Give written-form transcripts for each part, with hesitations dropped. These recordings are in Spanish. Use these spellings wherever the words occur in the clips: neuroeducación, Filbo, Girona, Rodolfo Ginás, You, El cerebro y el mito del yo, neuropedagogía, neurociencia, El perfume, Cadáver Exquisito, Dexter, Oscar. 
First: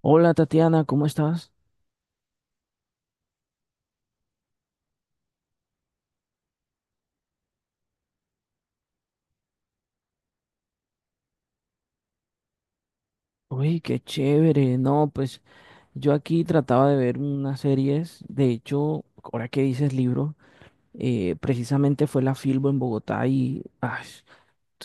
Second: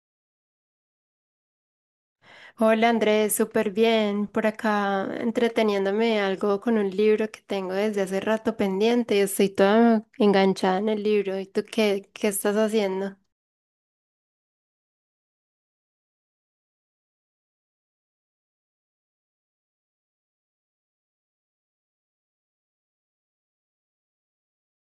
Hola Tatiana, ¿cómo estás? Hola Andrés, súper bien. Por acá entreteniéndome algo con un libro que tengo desde hace rato pendiente y estoy toda enganchada en el libro. ¿Y tú qué estás haciendo? Uy, qué chévere. No, pues yo aquí trataba de ver unas series. De hecho, ahora que dices libro, precisamente fue la Filbo en Bogotá y ay,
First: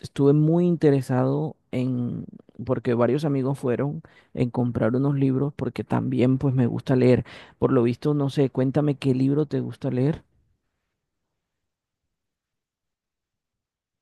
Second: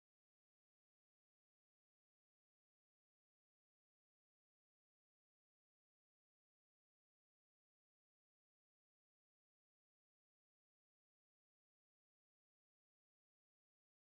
estuve muy interesado en, porque varios amigos fueron, en comprar unos libros porque también pues me gusta leer. Por lo visto, no sé, cuéntame qué libro te gusta leer,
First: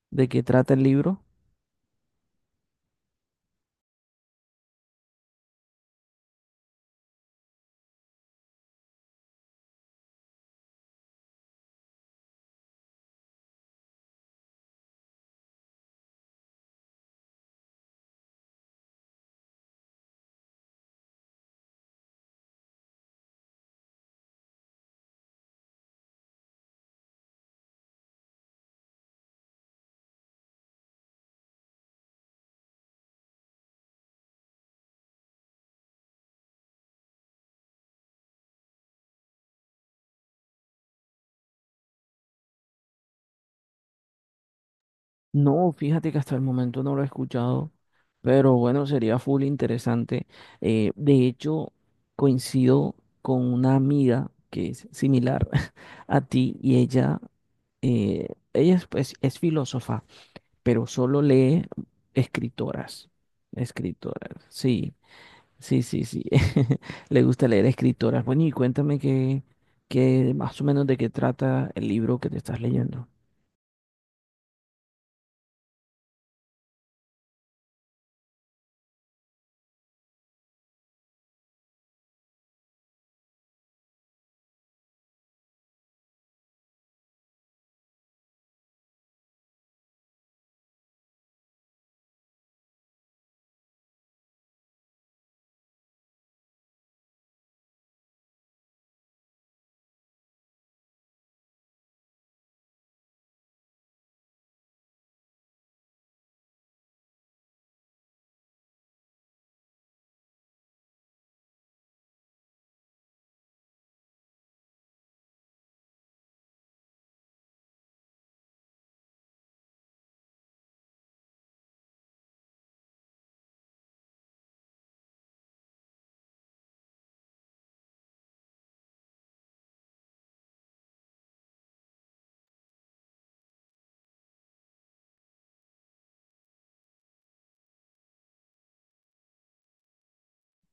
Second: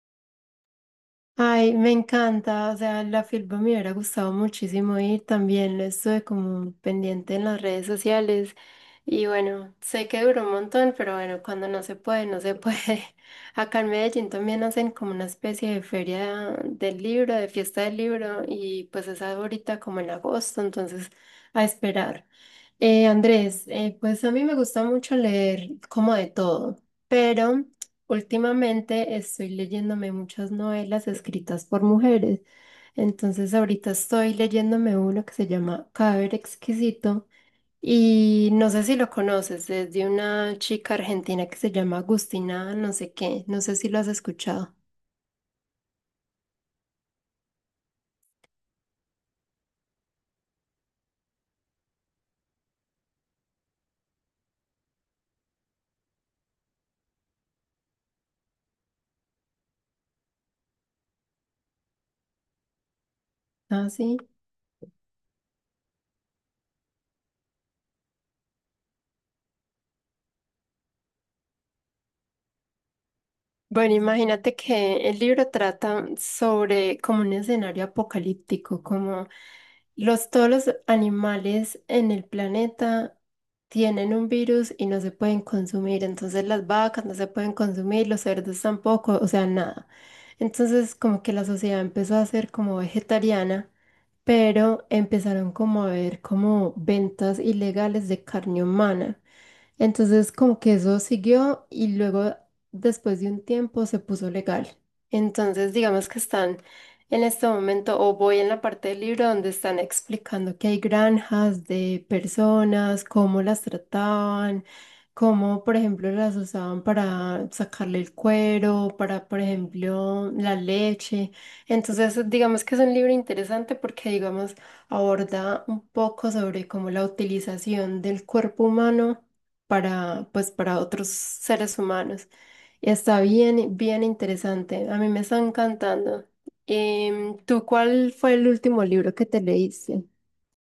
de qué trata el libro. Ay, me encanta, o sea, la filpa me hubiera gustado muchísimo ir, también lo estuve como pendiente en las redes sociales y bueno, sé que duró un montón, pero bueno, cuando no se puede, no se puede. Acá en Medellín también hacen como una especie de feria del libro, de fiesta del libro y pues es ahorita como en agosto, entonces a esperar. Andrés, pues a mí me gusta mucho leer como de todo, pero... Últimamente estoy leyéndome muchas novelas escritas por mujeres. Entonces ahorita estoy leyéndome uno que se llama Cadáver Exquisito y no sé si lo conoces, es de una chica argentina que se llama Agustina, no sé qué, no sé si lo has escuchado. No, fíjate que hasta el momento no lo he escuchado, pero bueno, sería full interesante. De hecho, coincido con una amiga que es similar a ti y ella, eh, ella es, pues, es filósofa, pero solo lee escritoras, Ah, sí. escritoras, sí, sí, sí, sí, le gusta leer escritoras. Bueno, y cuéntame qué, qué más o menos de qué trata el libro que te estás leyendo. Bueno, imagínate que el libro trata sobre como un escenario apocalíptico, como todos los animales en el planeta tienen un virus y no se pueden consumir, entonces las vacas no se pueden consumir, los cerdos tampoco, o sea, nada. Entonces como que la sociedad empezó a ser como vegetariana, pero empezaron como a ver como ventas ilegales de carne humana. Entonces, como que eso siguió y luego, después de un tiempo, se puso legal. Entonces, digamos que están en este momento, o voy en la parte del libro donde están explicando que hay granjas de personas, cómo las trataban, cómo, por ejemplo, las usaban para sacarle el cuero, para, por ejemplo, la leche. Entonces, digamos que es un libro interesante porque, digamos, aborda un poco sobre cómo la utilización del cuerpo humano para, pues, para otros seres humanos. Y está bien, bien interesante. A mí me está encantando. ¿Tú cuál fue el último libro que te leíste?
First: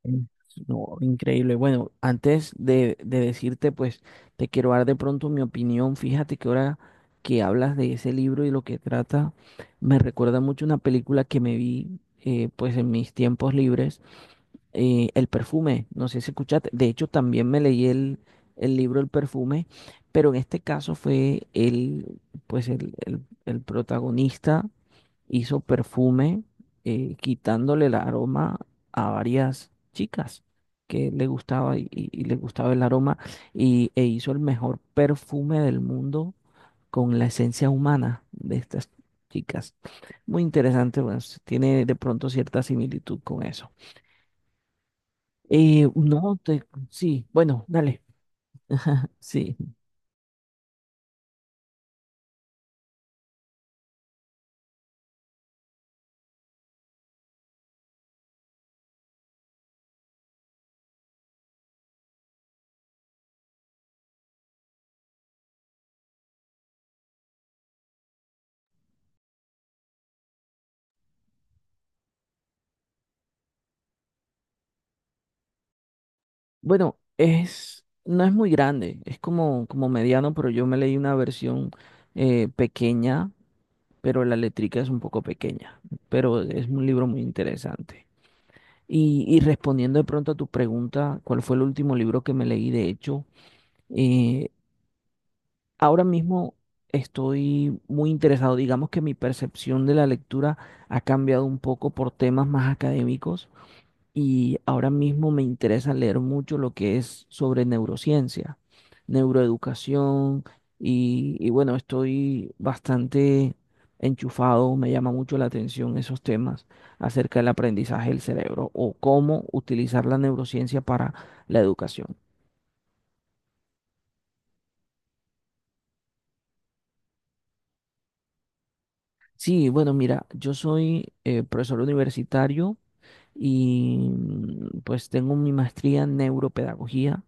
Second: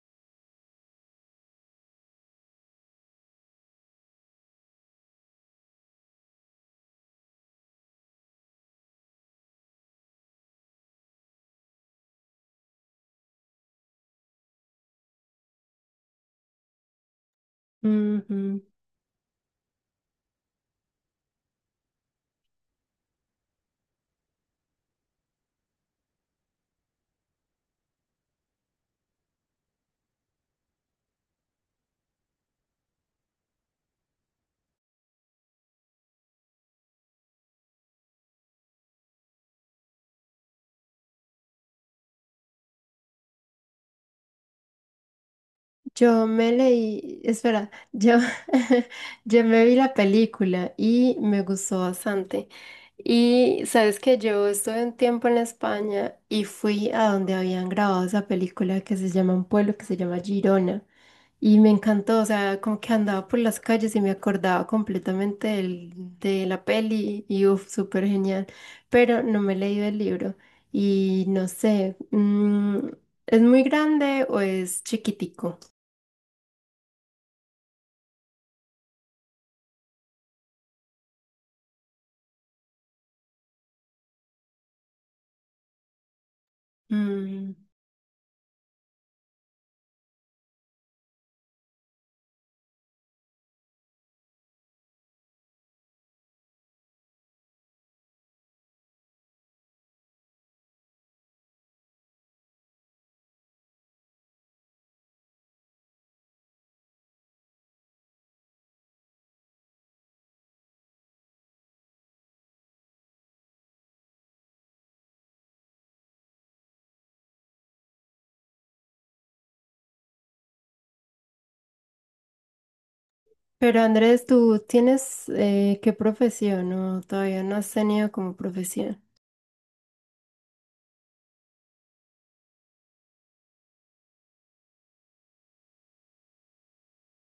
Mm. No, increíble. Bueno, antes de decirte, pues te quiero dar de pronto mi opinión. Fíjate que ahora que hablas de ese libro y lo que trata, me recuerda mucho una película que me vi, pues en mis tiempos libres, El perfume. No sé si escuchaste. De hecho, también me leí Ujú. el libro El perfume, pero en este caso fue el, pues el, el protagonista hizo perfume quitándole el aroma a varias chicas que le gustaba y, y le gustaba el aroma y, e hizo el mejor perfume del mundo con la esencia humana de estas chicas. Muy interesante, bueno, tiene de pronto cierta similitud con eso. Yo No, me te, leí, sí, bueno, espera, dale, yo, Yo sí. me vi la película y me gustó bastante. Y sabes que yo estuve un tiempo en España y fui a donde habían grabado esa película que se llama un pueblo que se llama Girona. Y me encantó, o sea, como que andaba por las calles y me acordaba completamente de la peli y uff, súper genial. Pero no me he leído el libro y no sé, mm, ¿es muy grande o es chiquitico? Bueno, es, no es muy grande, es como, como mediano, pero yo me leí una versión pequeña pero la letrica es un poco pequeña, pero es un libro muy Mm. interesante. Y respondiendo de pronto a tu pregunta, ¿cuál fue el último libro que me leí? De hecho, eh, ahora mismo estoy muy interesado, digamos que mi percepción de la lectura ha cambiado un poco por temas más académicos y ahora mismo me interesa leer mucho lo que es sobre neurociencia, neuroeducación y bueno, estoy bastante enchufado, me llama mucho la atención esos temas acerca del aprendizaje del cerebro o cómo utilizar la neurociencia para la educación. Pero Andrés, ¿tú tienes qué profesión? No, todavía no has tenido como profesión. Sí, bueno, mira, yo soy profesor universitario y pues tengo mi maestría en neuropedagogía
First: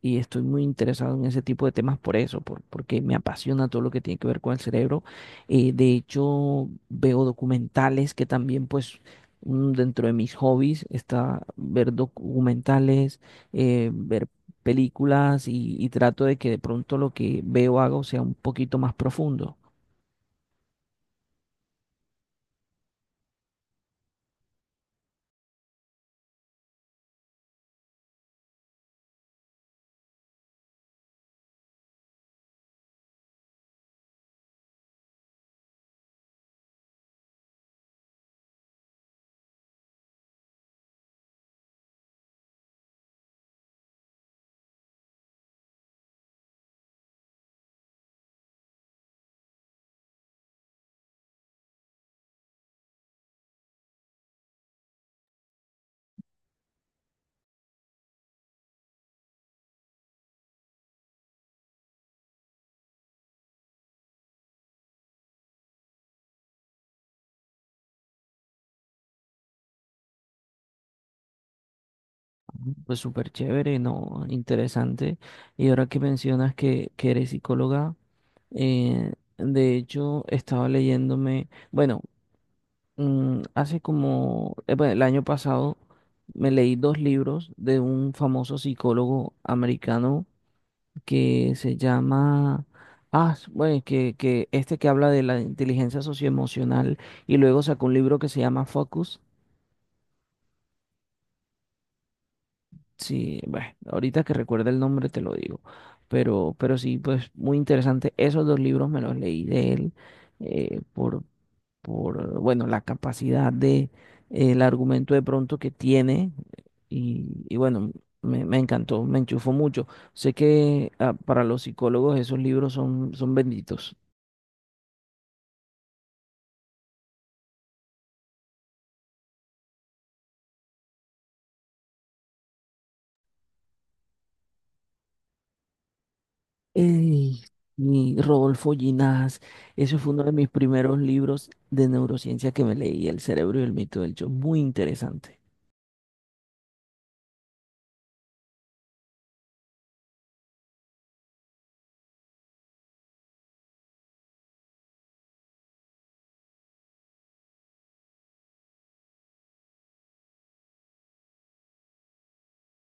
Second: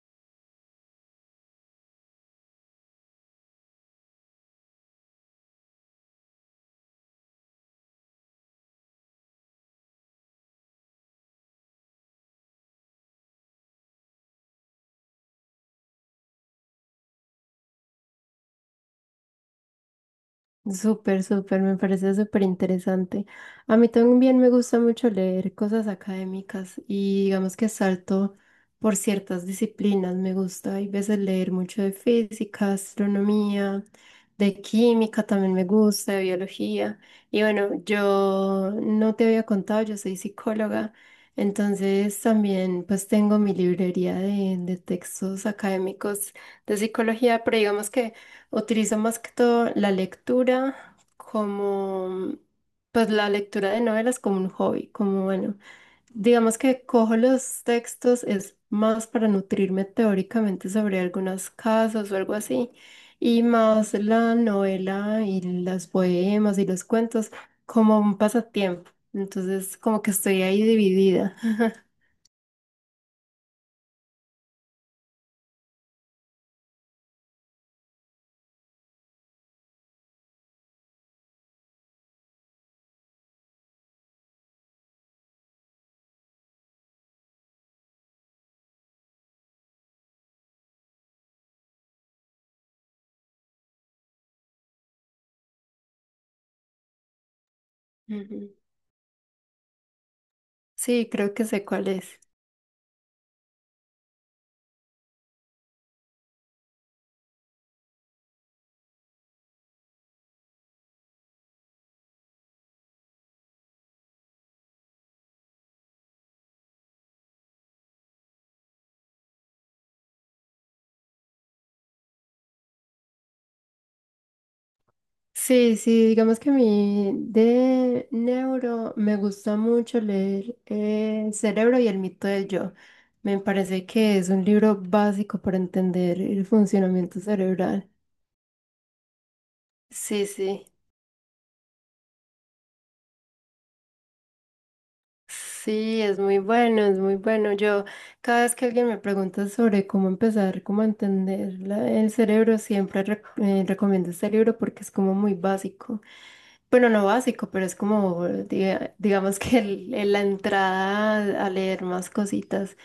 y estoy muy interesado en ese tipo de temas por eso, porque me apasiona todo lo que tiene que ver con el cerebro. De hecho, veo documentales que también, pues, dentro de mis hobbies está ver documentales, ver películas y trato de que de pronto lo que veo hago sea un poquito más profundo. Súper, súper, me parece súper interesante. A mí también me gusta mucho leer cosas académicas y digamos que salto por ciertas disciplinas. Me gusta, hay veces leer mucho de física, astronomía, de química también me gusta, de biología. Y bueno, yo no te había contado, yo soy psicóloga, entonces también pues tengo mi librería de textos académicos de psicología, pero digamos que... Utilizo más que todo la lectura como, pues la lectura de novelas como un hobby, como bueno, digamos que cojo los textos es más para nutrirme teóricamente sobre algunas casas o algo así, y más la novela y los poemas y los cuentos como un pasatiempo. Entonces, como que estoy ahí dividida. Pues súper chévere, ¿no? Interesante. Y ahora que mencionas que eres psicóloga, de hecho, estaba leyéndome... Bueno, hace como, bueno, el año pasado me leí dos libros de un famoso psicólogo americano que se llama, ah, bueno, que este que habla de la inteligencia socioemocional y luego sacó un libro que se Ujú. llama Focus. Sí, creo que sé cuál es. Sí, bueno, ahorita que recuerda el nombre te lo digo, pero sí, pues muy interesante. Esos dos libros me los leí de él eh, por, por, bueno, la capacidad de, el argumento de pronto que tiene y bueno, me encantó, me enchufó mucho. Sé que ah, para los psicólogos esos libros son, son benditos. Sí, sí, digamos que a mí de neuro me gusta mucho leer El cerebro y el mito del yo. Me parece que es un libro básico para entender el funcionamiento Ey, cerebral. y Rodolfo Ginás, ese fue uno Sí, de mis sí. primeros libros de neurociencia que me leí, El cerebro y el mito del yo, muy interesante. Sí, es muy bueno, es muy bueno. Yo, cada vez que alguien me pregunta sobre cómo empezar, cómo entender el cerebro, siempre recomiendo este libro porque es como muy básico. Bueno, no básico, pero es como, digamos que la entrada a leer más cositas.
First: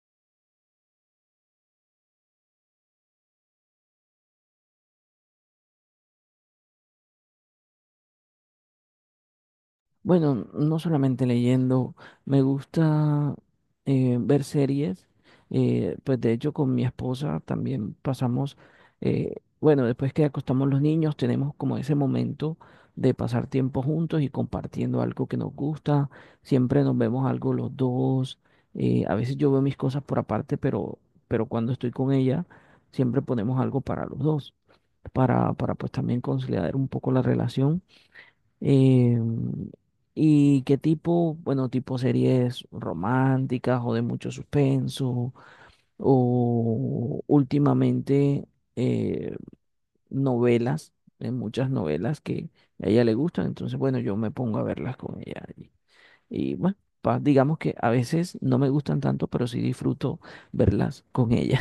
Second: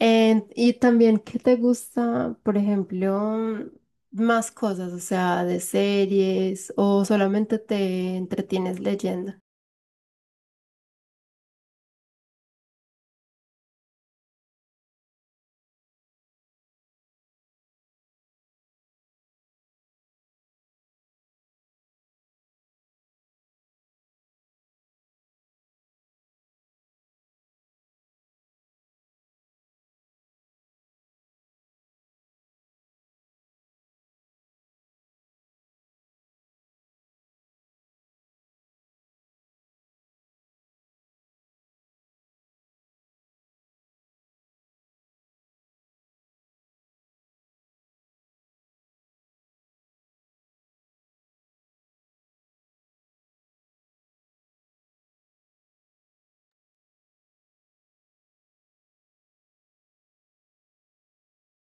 Y también, ¿qué te gusta, por ejemplo, más cosas, o sea, de series o solamente te entretienes leyendo? Bueno, no solamente leyendo, me gusta ver series. Pues de hecho con mi esposa también pasamos, bueno, después que acostamos los niños, tenemos como ese momento de pasar tiempo juntos y compartiendo algo que nos gusta. Siempre nos vemos algo los dos. A veces yo veo mis cosas por aparte, pero cuando estoy con ella, siempre ponemos algo para los dos, para pues también conciliar un poco la relación. Eh, ¿Y qué tipo, bueno, tipo series románticas o de mucho suspenso o últimamente eh, novelas, hay muchas novelas que a ella le gustan, entonces bueno, yo me pongo a verlas con ella y, bueno, digamos que a veces no me gustan tanto, pero sí disfruto verlas con ella.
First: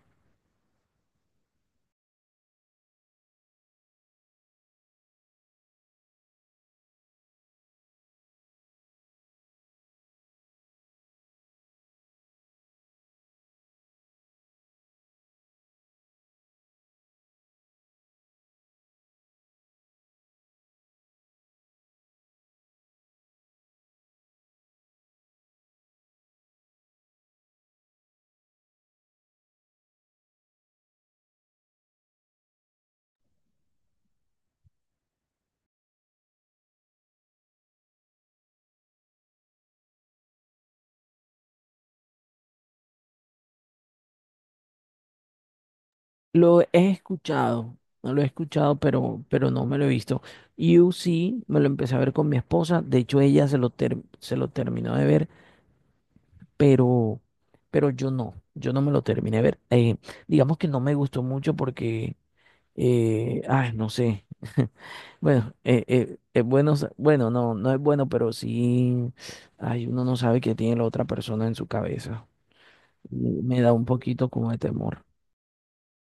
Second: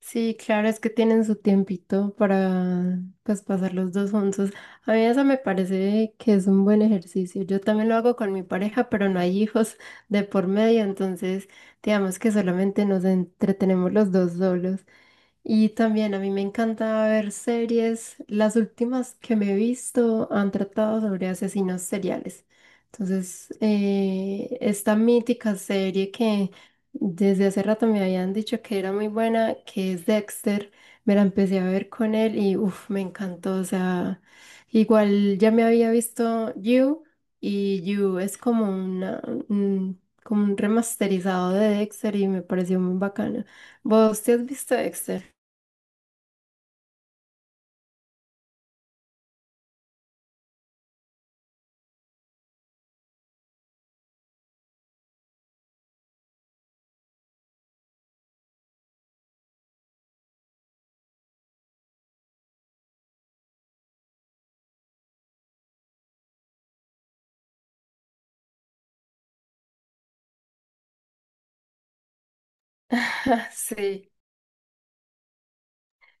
Sí, claro, es que tienen su tiempito para pues pasar los dos juntos. A mí eso me parece que es un buen ejercicio. Yo también lo hago con mi pareja, pero no hay hijos de por medio, entonces digamos que solamente nos entretenemos los dos solos. Y también a mí me encanta ver series. Las últimas que me he visto han tratado sobre asesinos seriales. Entonces, esta mítica serie que desde hace rato me habían dicho que era muy buena, que es Dexter, me la empecé a ver con él y uff, me encantó. O sea, igual ya me había visto You y You es como una, como un remasterizado de Dexter y me pareció muy bacana. ¿Vos te has visto Dexter? Lo he escuchado, no lo he escuchado, pero no me lo he visto. You sí me lo empecé a ver con mi esposa, de hecho ella se lo, se lo terminó de ver, pero, pero yo no, yo no me lo terminé de ver. Digamos que no me gustó mucho porque, ay, no sé, bueno, es bueno, bueno, no, no es bueno, pero sí, ay, uno no sabe qué tiene la otra persona en su cabeza. Y me da un Sí, poquito como de temor.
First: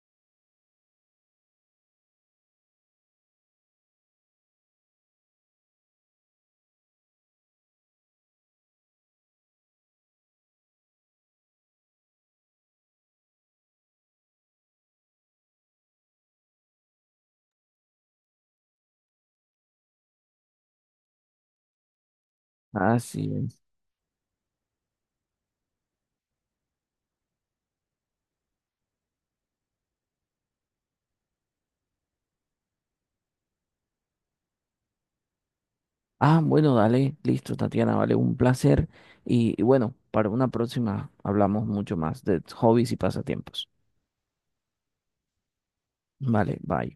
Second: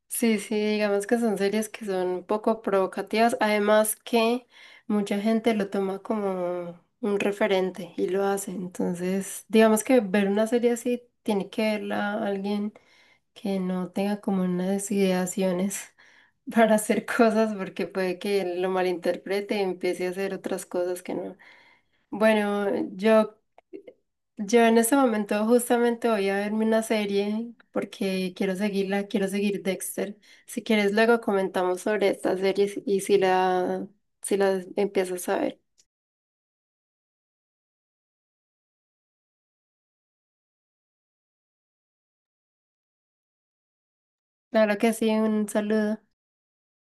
sí, sí, digamos que son series que son un poco provocativas, además que mucha gente lo toma como un referente y lo hace, entonces digamos que ver una serie así tiene que verla alguien que no tenga como unas ideaciones para hacer cosas porque puede que lo malinterprete y empiece a hacer otras cosas que no. Bueno, Así yo es. Yo en este momento justamente voy a verme una serie porque quiero seguirla, quiero seguir Dexter. Si quieres, luego comentamos sobre estas series si las empiezas a ver. Ah, bueno, dale, listo, Tatiana, vale, un placer. Y bueno, para una próxima hablamos mucho más de hobbies y pasatiempos. Claro que sí, un saludo. Vale, bye.